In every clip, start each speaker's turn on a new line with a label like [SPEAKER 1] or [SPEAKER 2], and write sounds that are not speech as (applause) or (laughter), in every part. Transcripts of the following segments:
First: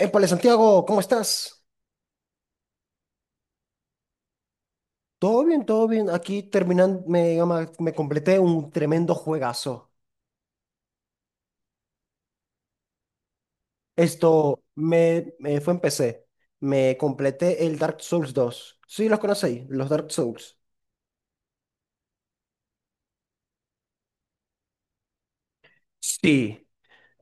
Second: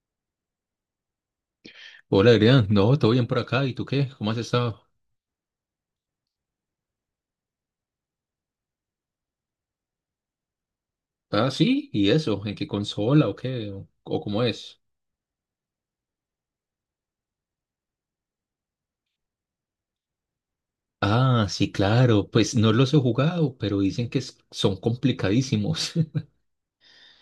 [SPEAKER 1] Épale, Santiago, ¿cómo estás?
[SPEAKER 2] Hola, Adrián. No, todo bien por acá. ¿Y tú qué? ¿Cómo has estado?
[SPEAKER 1] Todo bien, todo bien. Aquí terminando, me completé un tremendo juegazo.
[SPEAKER 2] Ah, sí. ¿Y eso? ¿En qué consola o qué? ¿O cómo
[SPEAKER 1] Esto
[SPEAKER 2] es?
[SPEAKER 1] me fue en PC. Me completé el Dark Souls dos. Sí, los conocéis, los Dark Souls.
[SPEAKER 2] Ah, sí, claro. Pues no los he jugado, pero dicen que son complicadísimos, (laughs)
[SPEAKER 1] Sí.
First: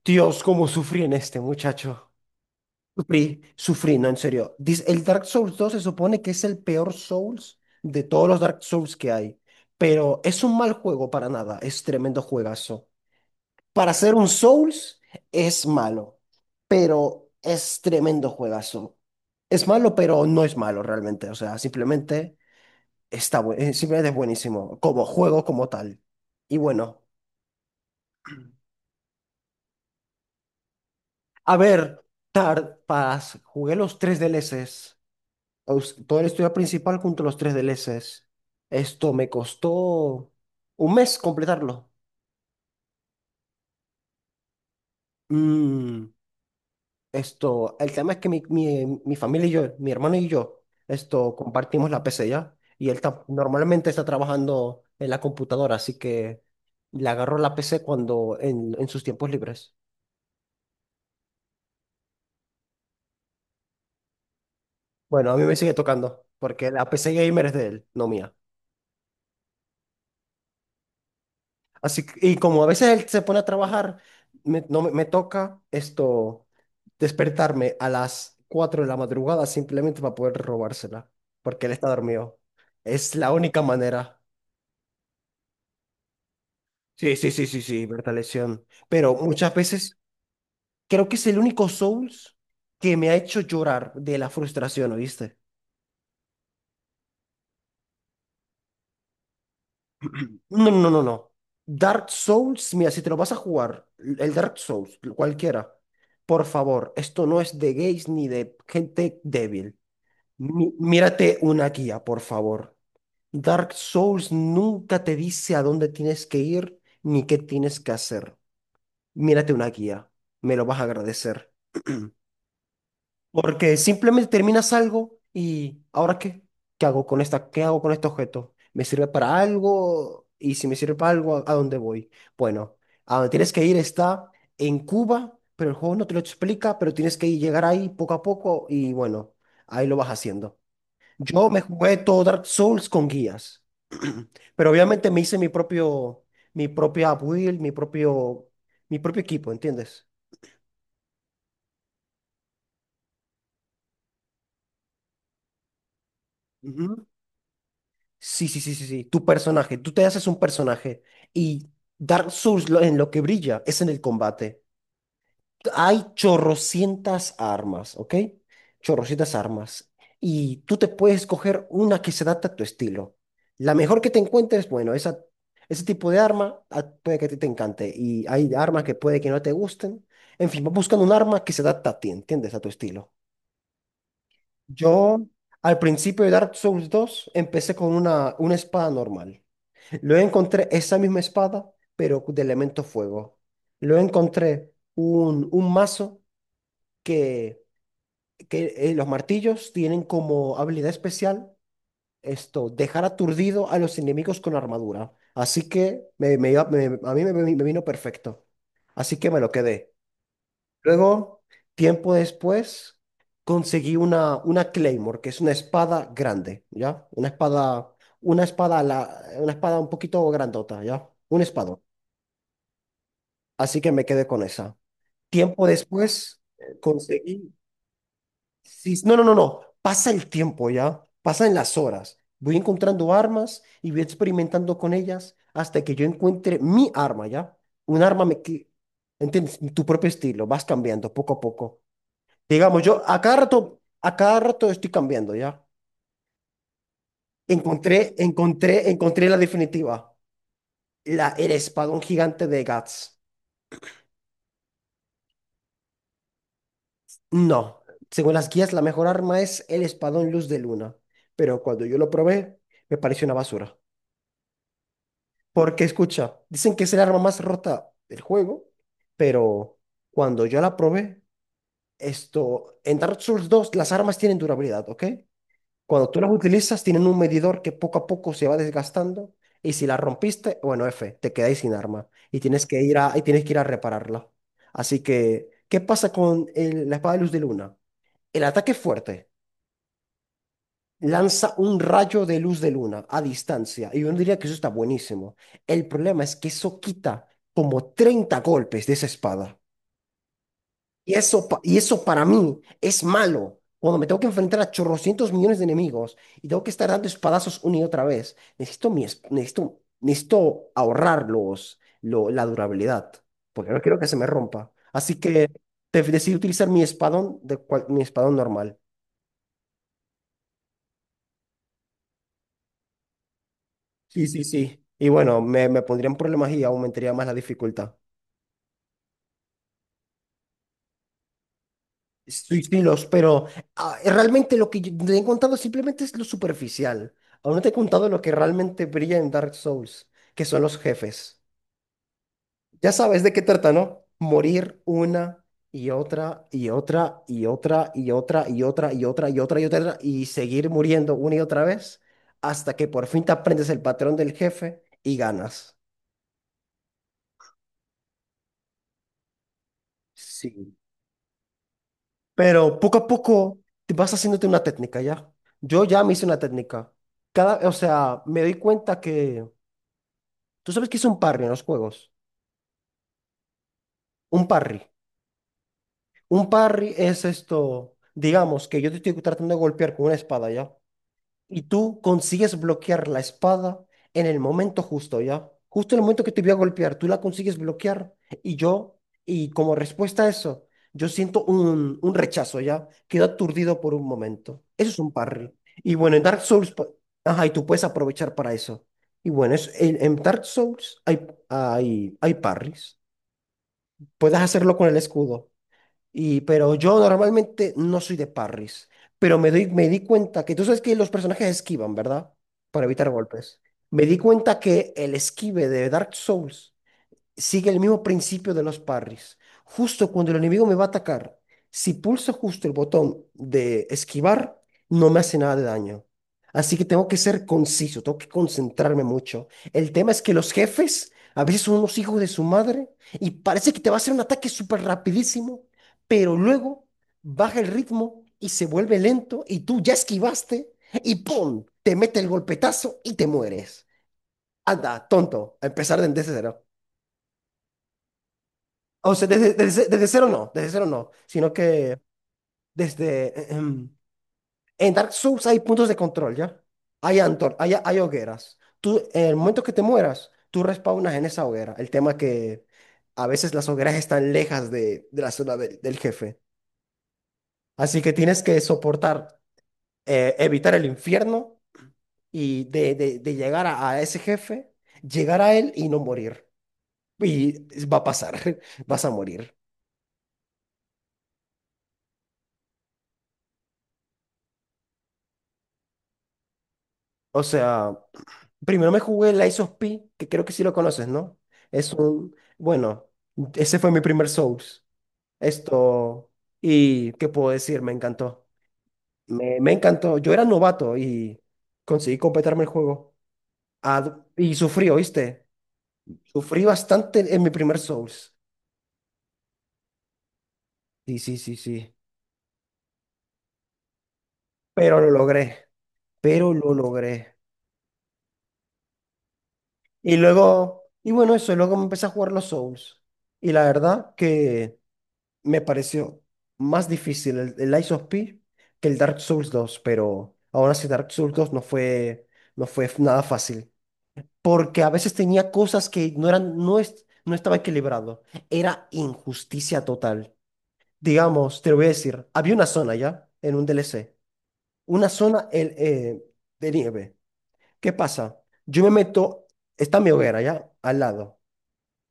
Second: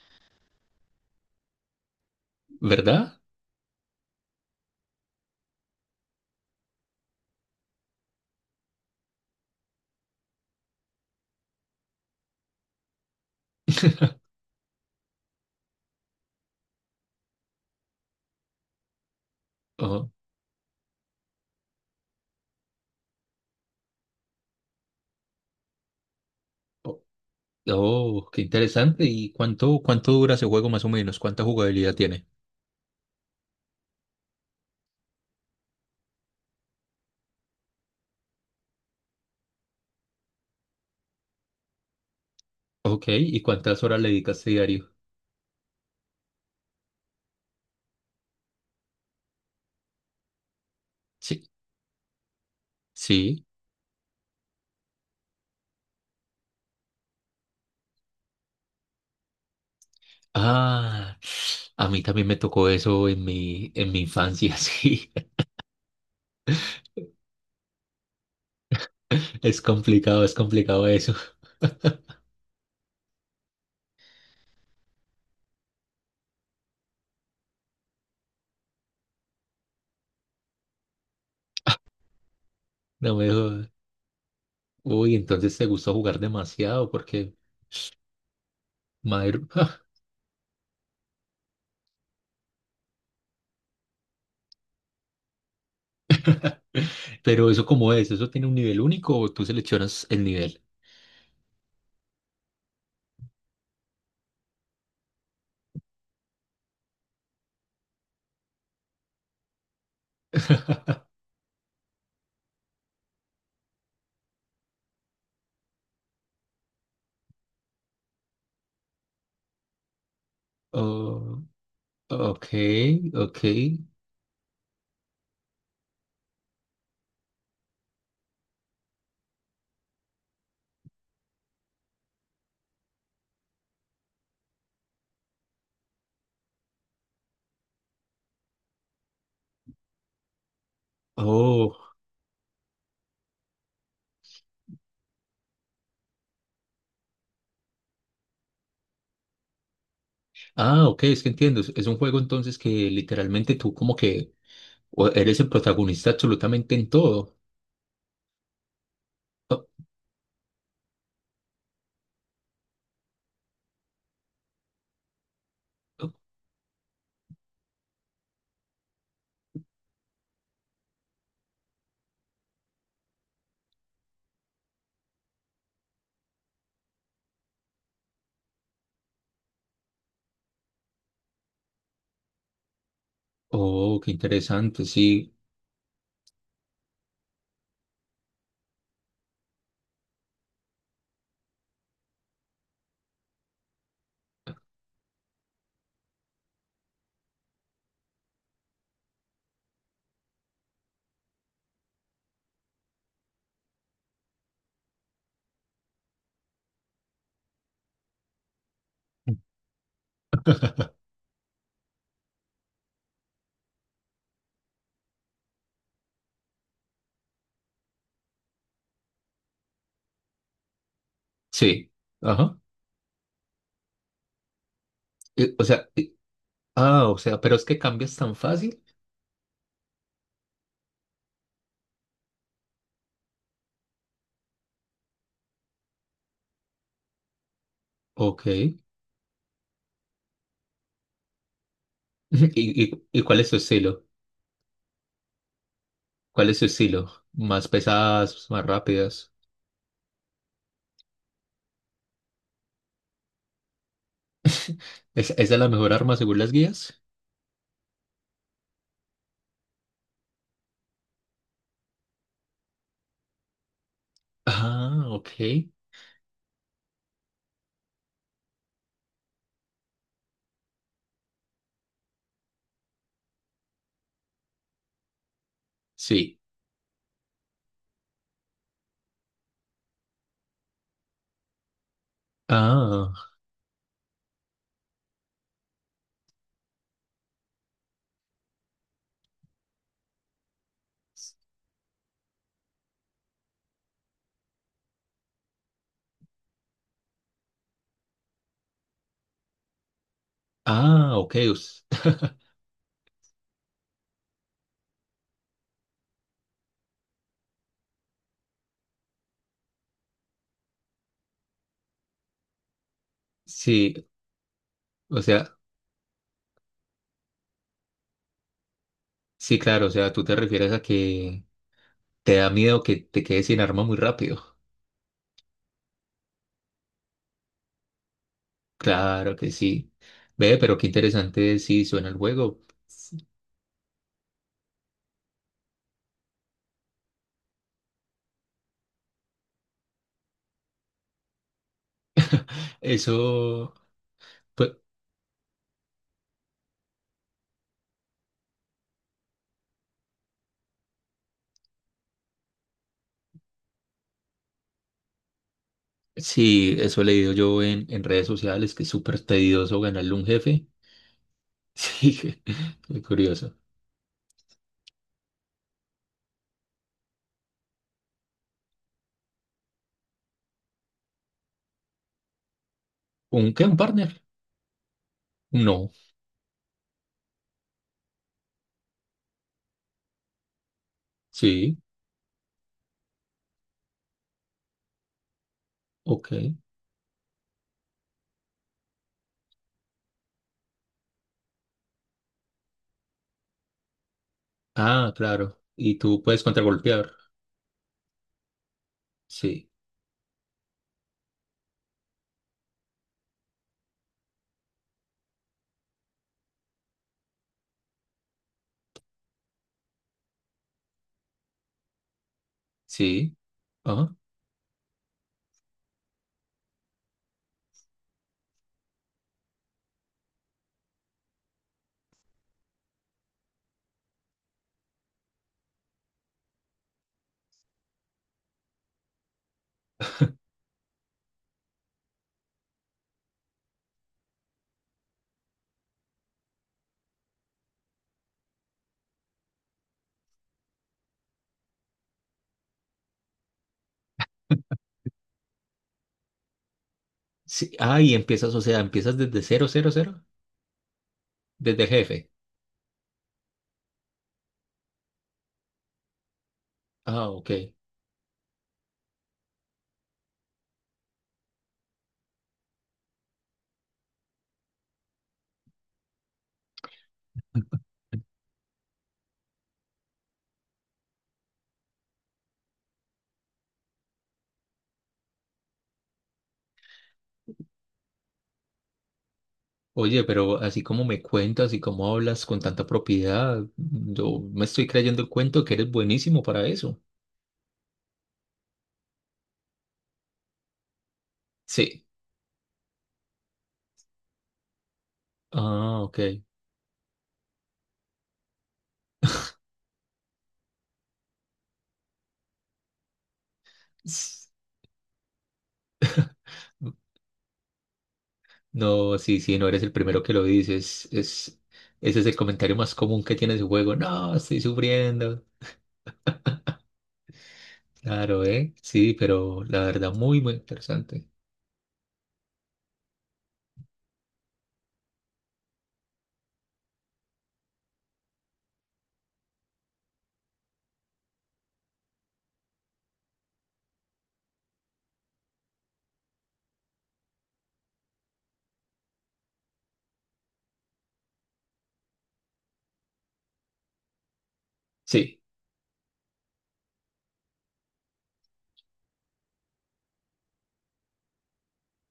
[SPEAKER 1] Dios, cómo sufrí en este, muchacho.
[SPEAKER 2] ¿verdad?
[SPEAKER 1] Sufrí, sufrí, no, en serio. Dice, el Dark Souls dos se supone que es el peor Souls de todos los Dark Souls que hay. Pero es un mal juego para nada. Es tremendo juegazo. Para hacer un Souls es malo, pero es tremendo juegazo. Es malo,
[SPEAKER 2] Oh,
[SPEAKER 1] pero no es malo realmente. O sea, simplemente es buenísimo como juego como tal. Y
[SPEAKER 2] oh,
[SPEAKER 1] bueno,
[SPEAKER 2] oh, qué interesante. ¿Y cuánto dura ese juego más o menos? ¿Cuánta
[SPEAKER 1] a
[SPEAKER 2] jugabilidad
[SPEAKER 1] ver,
[SPEAKER 2] tiene?
[SPEAKER 1] Tard Pass, jugué los tres DLCs. Todo el estudio principal junto a los tres DLCs. Esto me costó un mes completarlo.
[SPEAKER 2] Ok, ¿y cuántas horas le dedicas diario?
[SPEAKER 1] Mm. Esto, el tema es que mi familia y yo, mi hermano y yo, esto,
[SPEAKER 2] Sí,
[SPEAKER 1] compartimos la PC ya. Y él
[SPEAKER 2] sí.
[SPEAKER 1] normalmente está trabajando en la computadora, así que le agarro la PC cuando, en sus tiempos libres.
[SPEAKER 2] Ah, a mí también me tocó eso en mi infancia, (laughs) sí.
[SPEAKER 1] Bueno, a mí me sigue tocando, porque la PC gamer es de él, no mía.
[SPEAKER 2] Es complicado eso.
[SPEAKER 1] Así que, y como a veces él se pone a trabajar, me, no, me me toca esto, despertarme a las 4 de la madrugada simplemente para poder robársela, porque él está dormido. Es
[SPEAKER 2] No me
[SPEAKER 1] la única
[SPEAKER 2] jodas.
[SPEAKER 1] manera.
[SPEAKER 2] Uy, entonces te gusta jugar demasiado
[SPEAKER 1] Sí, sí,
[SPEAKER 2] porque,
[SPEAKER 1] sí, sí, sí, Berta Lesión. Pero
[SPEAKER 2] madre,
[SPEAKER 1] muchas
[SPEAKER 2] (laughs)
[SPEAKER 1] veces creo que es el único Souls que me ha hecho llorar de la frustración, ¿oíste?
[SPEAKER 2] pero eso cómo es, ¿eso tiene un nivel único o tú seleccionas el nivel?
[SPEAKER 1] No, no, no, no. Dark Souls, mira, si te lo vas a jugar, el Dark Souls, cualquiera, por favor, esto no es de gays ni de gente débil.
[SPEAKER 2] (laughs)
[SPEAKER 1] Mírate una guía, por favor. Dark Souls nunca te dice a dónde tienes que ir ni qué tienes que hacer. Mírate una guía, me lo vas a
[SPEAKER 2] Oh,
[SPEAKER 1] agradecer.
[SPEAKER 2] ok, ok.
[SPEAKER 1] Porque simplemente terminas algo y ¿ahora qué? ¿Qué hago con esta? ¿Qué hago con este objeto? ¿Me sirve para algo? Y si me sirve para algo, a dónde voy? Bueno, a donde tienes que ir está en Cuba, pero el juego no te lo explica, pero tienes que llegar ahí poco a poco y bueno, ahí lo vas haciendo. Yo me
[SPEAKER 2] Oh,
[SPEAKER 1] jugué todo Dark Souls con guías, (clears throat) pero obviamente me hice mi propia build, mi propio equipo, ¿entiendes?
[SPEAKER 2] ah, ok, es que entiendo. Es un juego entonces que literalmente tú como que eres el protagonista absolutamente en todo.
[SPEAKER 1] Sí, sí, sí, sí, sí. Tu
[SPEAKER 2] Oh,
[SPEAKER 1] personaje, tú te haces un personaje y Dark Souls en lo que brilla es en el combate. Hay
[SPEAKER 2] oh,
[SPEAKER 1] chorrocientas armas, ¿ok? Chorrocientas armas. Y tú te puedes coger una que se adapte a tu estilo. La mejor que te encuentres, bueno, esa, ese tipo de arma puede que a ti te encante. Y hay armas que puede que no te gusten. En fin, vas buscando un arma que se adapta a ti, ¿entiendes? A tu estilo.
[SPEAKER 2] oh, qué interesante,
[SPEAKER 1] Yo,
[SPEAKER 2] sí.
[SPEAKER 1] al principio de Dark Souls dos empecé con una espada normal. Luego encontré esa misma espada, pero de elemento fuego. Luego encontré un mazo que, que los martillos tienen como habilidad especial esto, dejar aturdido a los enemigos con armadura. Así que me iba- me- a mí me, me vino perfecto. Así que me lo quedé. Luego, tiempo después, conseguí una Claymore, que es una espada grande, ¿ya? Una espada un poquito grandota, ¿ya? Un espadón.
[SPEAKER 2] Sí, ajá.
[SPEAKER 1] Así que me quedé con esa.
[SPEAKER 2] Eh, O
[SPEAKER 1] Tiempo
[SPEAKER 2] sea, eh,
[SPEAKER 1] después
[SPEAKER 2] o sea,
[SPEAKER 1] conseguí.
[SPEAKER 2] pero es que cambias tan fácil.
[SPEAKER 1] Sí, no, no, no, no. Pasa el tiempo ya. Pasan las horas. Voy encontrando armas y voy experimentando con ellas hasta que yo encuentre mi arma ya. Un arma me
[SPEAKER 2] Ok.
[SPEAKER 1] que. ¿Entiendes? Tu propio estilo. Vas cambiando poco a poco.
[SPEAKER 2] (laughs)
[SPEAKER 1] Digamos, yo
[SPEAKER 2] Y cuál es tu estilo?
[SPEAKER 1] a cada rato estoy cambiando ya.
[SPEAKER 2] ¿Cuál es su estilo? ¿Más
[SPEAKER 1] Encontré,
[SPEAKER 2] pesadas, más
[SPEAKER 1] encontré, encontré
[SPEAKER 2] rápidas?
[SPEAKER 1] la definitiva. El espadón gigante de Guts.
[SPEAKER 2] Esa es la mejor arma según las guías?
[SPEAKER 1] No, según las guías, la mejor arma es el espadón luz de luna, pero cuando yo lo probé, me pareció una basura.
[SPEAKER 2] Ah, ok.
[SPEAKER 1] Porque escucha, dicen que es el arma más rota del juego, pero cuando yo la probé, esto, en Dark Souls dos las armas tienen durabilidad, ¿ok? Cuando tú las
[SPEAKER 2] Sí.
[SPEAKER 1] utilizas, tienen un medidor que poco a poco se va desgastando, y si la rompiste, bueno, F, te quedáis sin arma y tienes que ir a, y
[SPEAKER 2] Ah,
[SPEAKER 1] tienes que ir a repararla. Así que, ¿qué pasa con la espada de luz de luna? El ataque es fuerte. Lanza un rayo de luz de luna a distancia. Y yo no diría que eso está buenísimo. El problema es que eso quita como 30 golpes de esa espada. Y
[SPEAKER 2] ah, ok.
[SPEAKER 1] eso, pa- y eso para
[SPEAKER 2] (laughs)
[SPEAKER 1] mí es malo. Cuando me tengo que enfrentar a chorrocientos millones de enemigos y tengo que estar dando espadazos una y otra vez, necesito, necesito, necesito ahorrar la durabilidad, porque no quiero que
[SPEAKER 2] Sí,
[SPEAKER 1] se me rompa. Así
[SPEAKER 2] o
[SPEAKER 1] que
[SPEAKER 2] sea,
[SPEAKER 1] decidí utilizar mi espadón, mi espadón normal.
[SPEAKER 2] sí, claro, o sea, tú te refieres a que te da miedo que te quedes sin arma muy
[SPEAKER 1] Sí, sí,
[SPEAKER 2] rápido. (laughs)
[SPEAKER 1] sí. Y bueno, me pondría en problemas y aumentaría más la dificultad.
[SPEAKER 2] Claro que sí. Ve, pero qué interesante sí suena el juego.
[SPEAKER 1] Sí, sí, los, pero realmente lo que yo te he contado simplemente es lo superficial. Aún no te he contado lo que realmente brilla en Dark Souls, que son los jefes. Ya sabes de qué trata,
[SPEAKER 2] Eso,
[SPEAKER 1] ¿no?
[SPEAKER 2] pues,
[SPEAKER 1] Morir una y otra y otra y otra y otra y otra y otra y otra y otra y seguir muriendo una y otra vez hasta que por fin te aprendes el patrón del jefe y ganas.
[SPEAKER 2] sí, eso he leído yo en redes sociales, que es súper tedioso ganarle a un jefe.
[SPEAKER 1] Sí.
[SPEAKER 2] (laughs) Sí,
[SPEAKER 1] Pero poco
[SPEAKER 2] muy
[SPEAKER 1] a
[SPEAKER 2] curioso.
[SPEAKER 1] poco te vas haciéndote una técnica, ¿ya? Yo ya me hice una técnica. Cada, o sea, me doy cuenta que... ¿Tú sabes qué es un parry en los juegos?
[SPEAKER 2] ¿Un qué? ¿Un partner?
[SPEAKER 1] Un parry.
[SPEAKER 2] No.
[SPEAKER 1] Un parry es esto, digamos, que yo te estoy tratando de golpear con una espada, ¿ya? Y
[SPEAKER 2] Sí.
[SPEAKER 1] tú consigues bloquear la espada en el momento justo, ¿ya? Justo en el momento que
[SPEAKER 2] Ok.
[SPEAKER 1] te voy a golpear, tú la consigues bloquear. Y yo, y como respuesta a eso, yo siento un rechazo, ¿ya? Quedo aturdido por un momento. Eso es un
[SPEAKER 2] Ah,
[SPEAKER 1] parry.
[SPEAKER 2] claro.
[SPEAKER 1] Y
[SPEAKER 2] Y
[SPEAKER 1] bueno,
[SPEAKER 2] tú
[SPEAKER 1] en Dark
[SPEAKER 2] puedes
[SPEAKER 1] Souls,
[SPEAKER 2] contragolpear.
[SPEAKER 1] ajá, y tú puedes aprovechar para eso. Y bueno,
[SPEAKER 2] Sí.
[SPEAKER 1] en Dark Souls hay parries. Puedes hacerlo con el escudo. Y, pero yo normalmente no soy de parries, pero me di cuenta que tú sabes que los personajes esquivan, ¿verdad? Para evitar
[SPEAKER 2] Sí.
[SPEAKER 1] golpes. Me
[SPEAKER 2] Ah,
[SPEAKER 1] di cuenta que el esquive de Dark Souls sigue el mismo principio de los parries. Justo cuando el enemigo me va a atacar, si pulso justo el botón de esquivar, no me hace nada de daño. Así que tengo que ser conciso, tengo que concentrarme mucho. El tema es que los jefes a veces son unos hijos de su madre y parece que te va a hacer un ataque súper rapidísimo, pero luego baja el ritmo y se vuelve lento y tú ya esquivaste y ¡pum! Te mete el golpetazo y te mueres. Anda, tonto, a empezar desde cero.
[SPEAKER 2] sí. Ah, y empiezas, o sea,
[SPEAKER 1] O
[SPEAKER 2] empiezas
[SPEAKER 1] sea,
[SPEAKER 2] desde cero, cero, cero.
[SPEAKER 1] desde cero no, sino
[SPEAKER 2] Desde
[SPEAKER 1] que
[SPEAKER 2] jefe.
[SPEAKER 1] desde... eh, em, en Dark Souls hay puntos de control, ¿ya? Hay
[SPEAKER 2] Ah, ok.
[SPEAKER 1] Antor, hay hogueras. Tú, en el momento que te mueras, tú respawnas en esa hoguera. El tema es que a veces las hogueras están lejas de la zona del jefe. Así que tienes que soportar, evitar el infierno y de llegar a ese jefe, llegar a él y no morir. Y va a pasar, (laughs) vas a morir.
[SPEAKER 2] Oye, pero así como me cuentas y como hablas con tanta propiedad, yo me estoy creyendo el cuento que eres buenísimo para eso.
[SPEAKER 1] O sea... Primero me jugué el Lies of P, que creo que sí lo conoces, ¿no? Es
[SPEAKER 2] Sí.
[SPEAKER 1] un, bueno, ese fue mi primer Souls.
[SPEAKER 2] Ah, ok.
[SPEAKER 1] Esto, y qué puedo decir, me encantó. Me encantó. Yo era novato y conseguí completarme el juego. Ah,
[SPEAKER 2] S-
[SPEAKER 1] y sufrí, ¿oíste? Sufrí bastante en mi primer Souls.
[SPEAKER 2] No, sí, sí, no eres el primero que lo dices.
[SPEAKER 1] Sí, sí, sí, sí.
[SPEAKER 2] Ese es el comentario más común que tiene su juego. No, estoy
[SPEAKER 1] Pero lo
[SPEAKER 2] sufriendo.
[SPEAKER 1] logré. Pero lo logré.
[SPEAKER 2] Claro, ¿eh? Sí, pero la verdad,
[SPEAKER 1] Y
[SPEAKER 2] muy, muy
[SPEAKER 1] luego, y
[SPEAKER 2] interesante.
[SPEAKER 1] bueno, eso, luego me empecé a jugar los Souls. Y la verdad que me pareció más difícil el Lies of P que el Dark Souls dos pero aún así Dark Souls dos no fue, nada fácil, porque a veces tenía cosas que no eran, no es, no estaba equilibrado, era injusticia total. Digamos, te lo voy a decir, había una zona ya en un DLC, una
[SPEAKER 2] Sí,
[SPEAKER 1] zona de nieve. ¿Qué pasa? Yo me meto, está mi hoguera ya al lado.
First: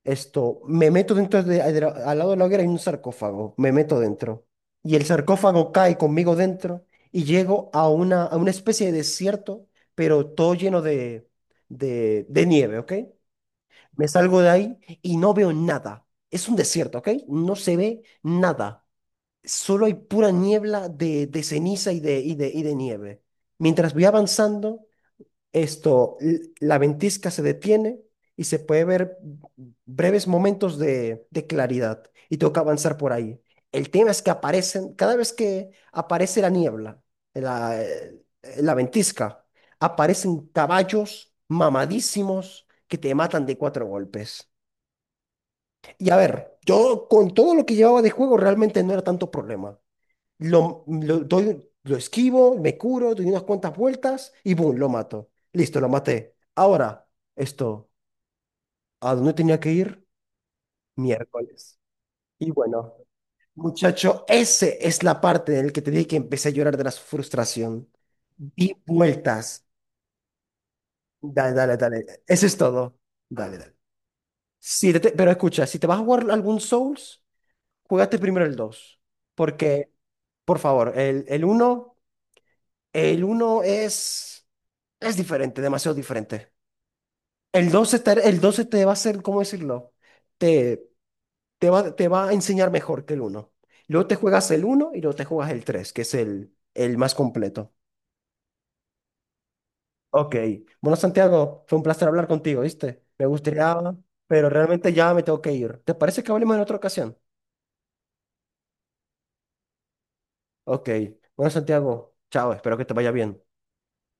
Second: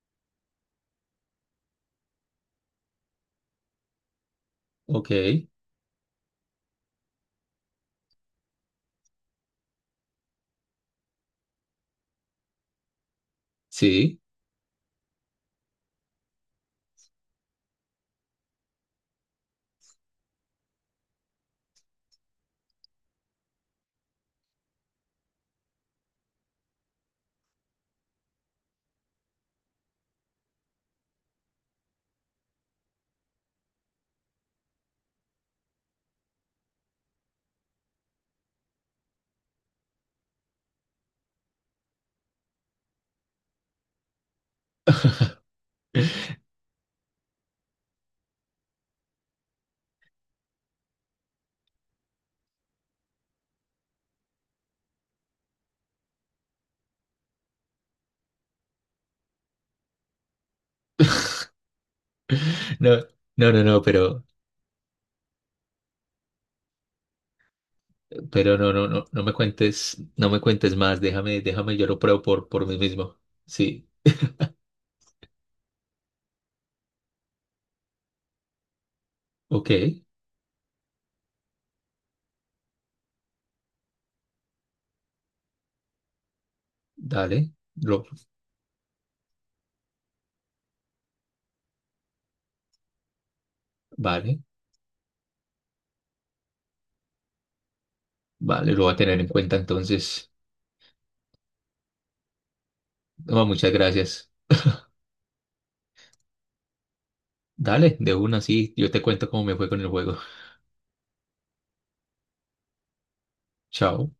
[SPEAKER 1] Esto, me meto dentro al lado de la hoguera hay un sarcófago, me meto dentro. Y el
[SPEAKER 2] ok,
[SPEAKER 1] sarcófago cae conmigo dentro y llego a una especie de desierto, pero todo lleno de nieve, ¿ok? Me
[SPEAKER 2] sí.
[SPEAKER 1] salgo de ahí y no veo nada. Es un desierto, ¿ok? No se ve nada. Solo hay pura niebla de ceniza y de nieve. Mientras voy avanzando, esto, la ventisca se detiene y se puede ver breves momentos de claridad y toca avanzar por ahí. El tema es que aparecen, cada vez que aparece la niebla, eh, la, eh, la ventisca, aparecen caballos mamadísimos que te matan de cuatro golpes. Y a
[SPEAKER 2] (laughs)
[SPEAKER 1] ver, yo con todo lo que llevaba de juego realmente no era tanto problema. Lo esquivo, me curo, doy unas cuantas vueltas y ¡boom! Lo mato. Listo, lo maté. Ahora, esto, ¿a dónde tenía que ir? Miércoles. Y bueno,
[SPEAKER 2] No, no, no, no, pero,
[SPEAKER 1] muchacho, esa es la parte en la que te dije que empecé a llorar de la frustración.
[SPEAKER 2] pero no,
[SPEAKER 1] Di
[SPEAKER 2] no me
[SPEAKER 1] vueltas.
[SPEAKER 2] cuentes, no me cuentes más. Déjame,
[SPEAKER 1] Dale, dale,
[SPEAKER 2] déjame, yo lo
[SPEAKER 1] dale.
[SPEAKER 2] pruebo
[SPEAKER 1] Eso es
[SPEAKER 2] por mí
[SPEAKER 1] todo.
[SPEAKER 2] mismo.
[SPEAKER 1] Dale, dale.
[SPEAKER 2] Sí,
[SPEAKER 1] Sí, pero escucha, si te vas a jugar algún Souls, juégate primero el dos.
[SPEAKER 2] ok,
[SPEAKER 1] Porque, por favor, el uno. El uno es... Es diferente, demasiado diferente.
[SPEAKER 2] dale,
[SPEAKER 1] El 12
[SPEAKER 2] lo,
[SPEAKER 1] te, el 12 te va a hacer, ¿cómo decirlo? Te, te va a enseñar mejor que el uno. Luego te
[SPEAKER 2] vale,
[SPEAKER 1] juegas el uno y luego te juegas el 3, que es el más completo.
[SPEAKER 2] vale, lo voy a tener en cuenta entonces.
[SPEAKER 1] Ok. Bueno, Santiago, fue un placer hablar contigo, ¿viste? Me
[SPEAKER 2] No, muchas
[SPEAKER 1] gustaría,
[SPEAKER 2] gracias.
[SPEAKER 1] pero realmente ya me tengo que ir. ¿Te parece que hablemos en otra ocasión?
[SPEAKER 2] Dale, de una, sí. Yo te cuento cómo me fue con el juego. (laughs)
[SPEAKER 1] Ok. Bueno, Santiago, chao, espero que te vaya bien.
[SPEAKER 2] Chao.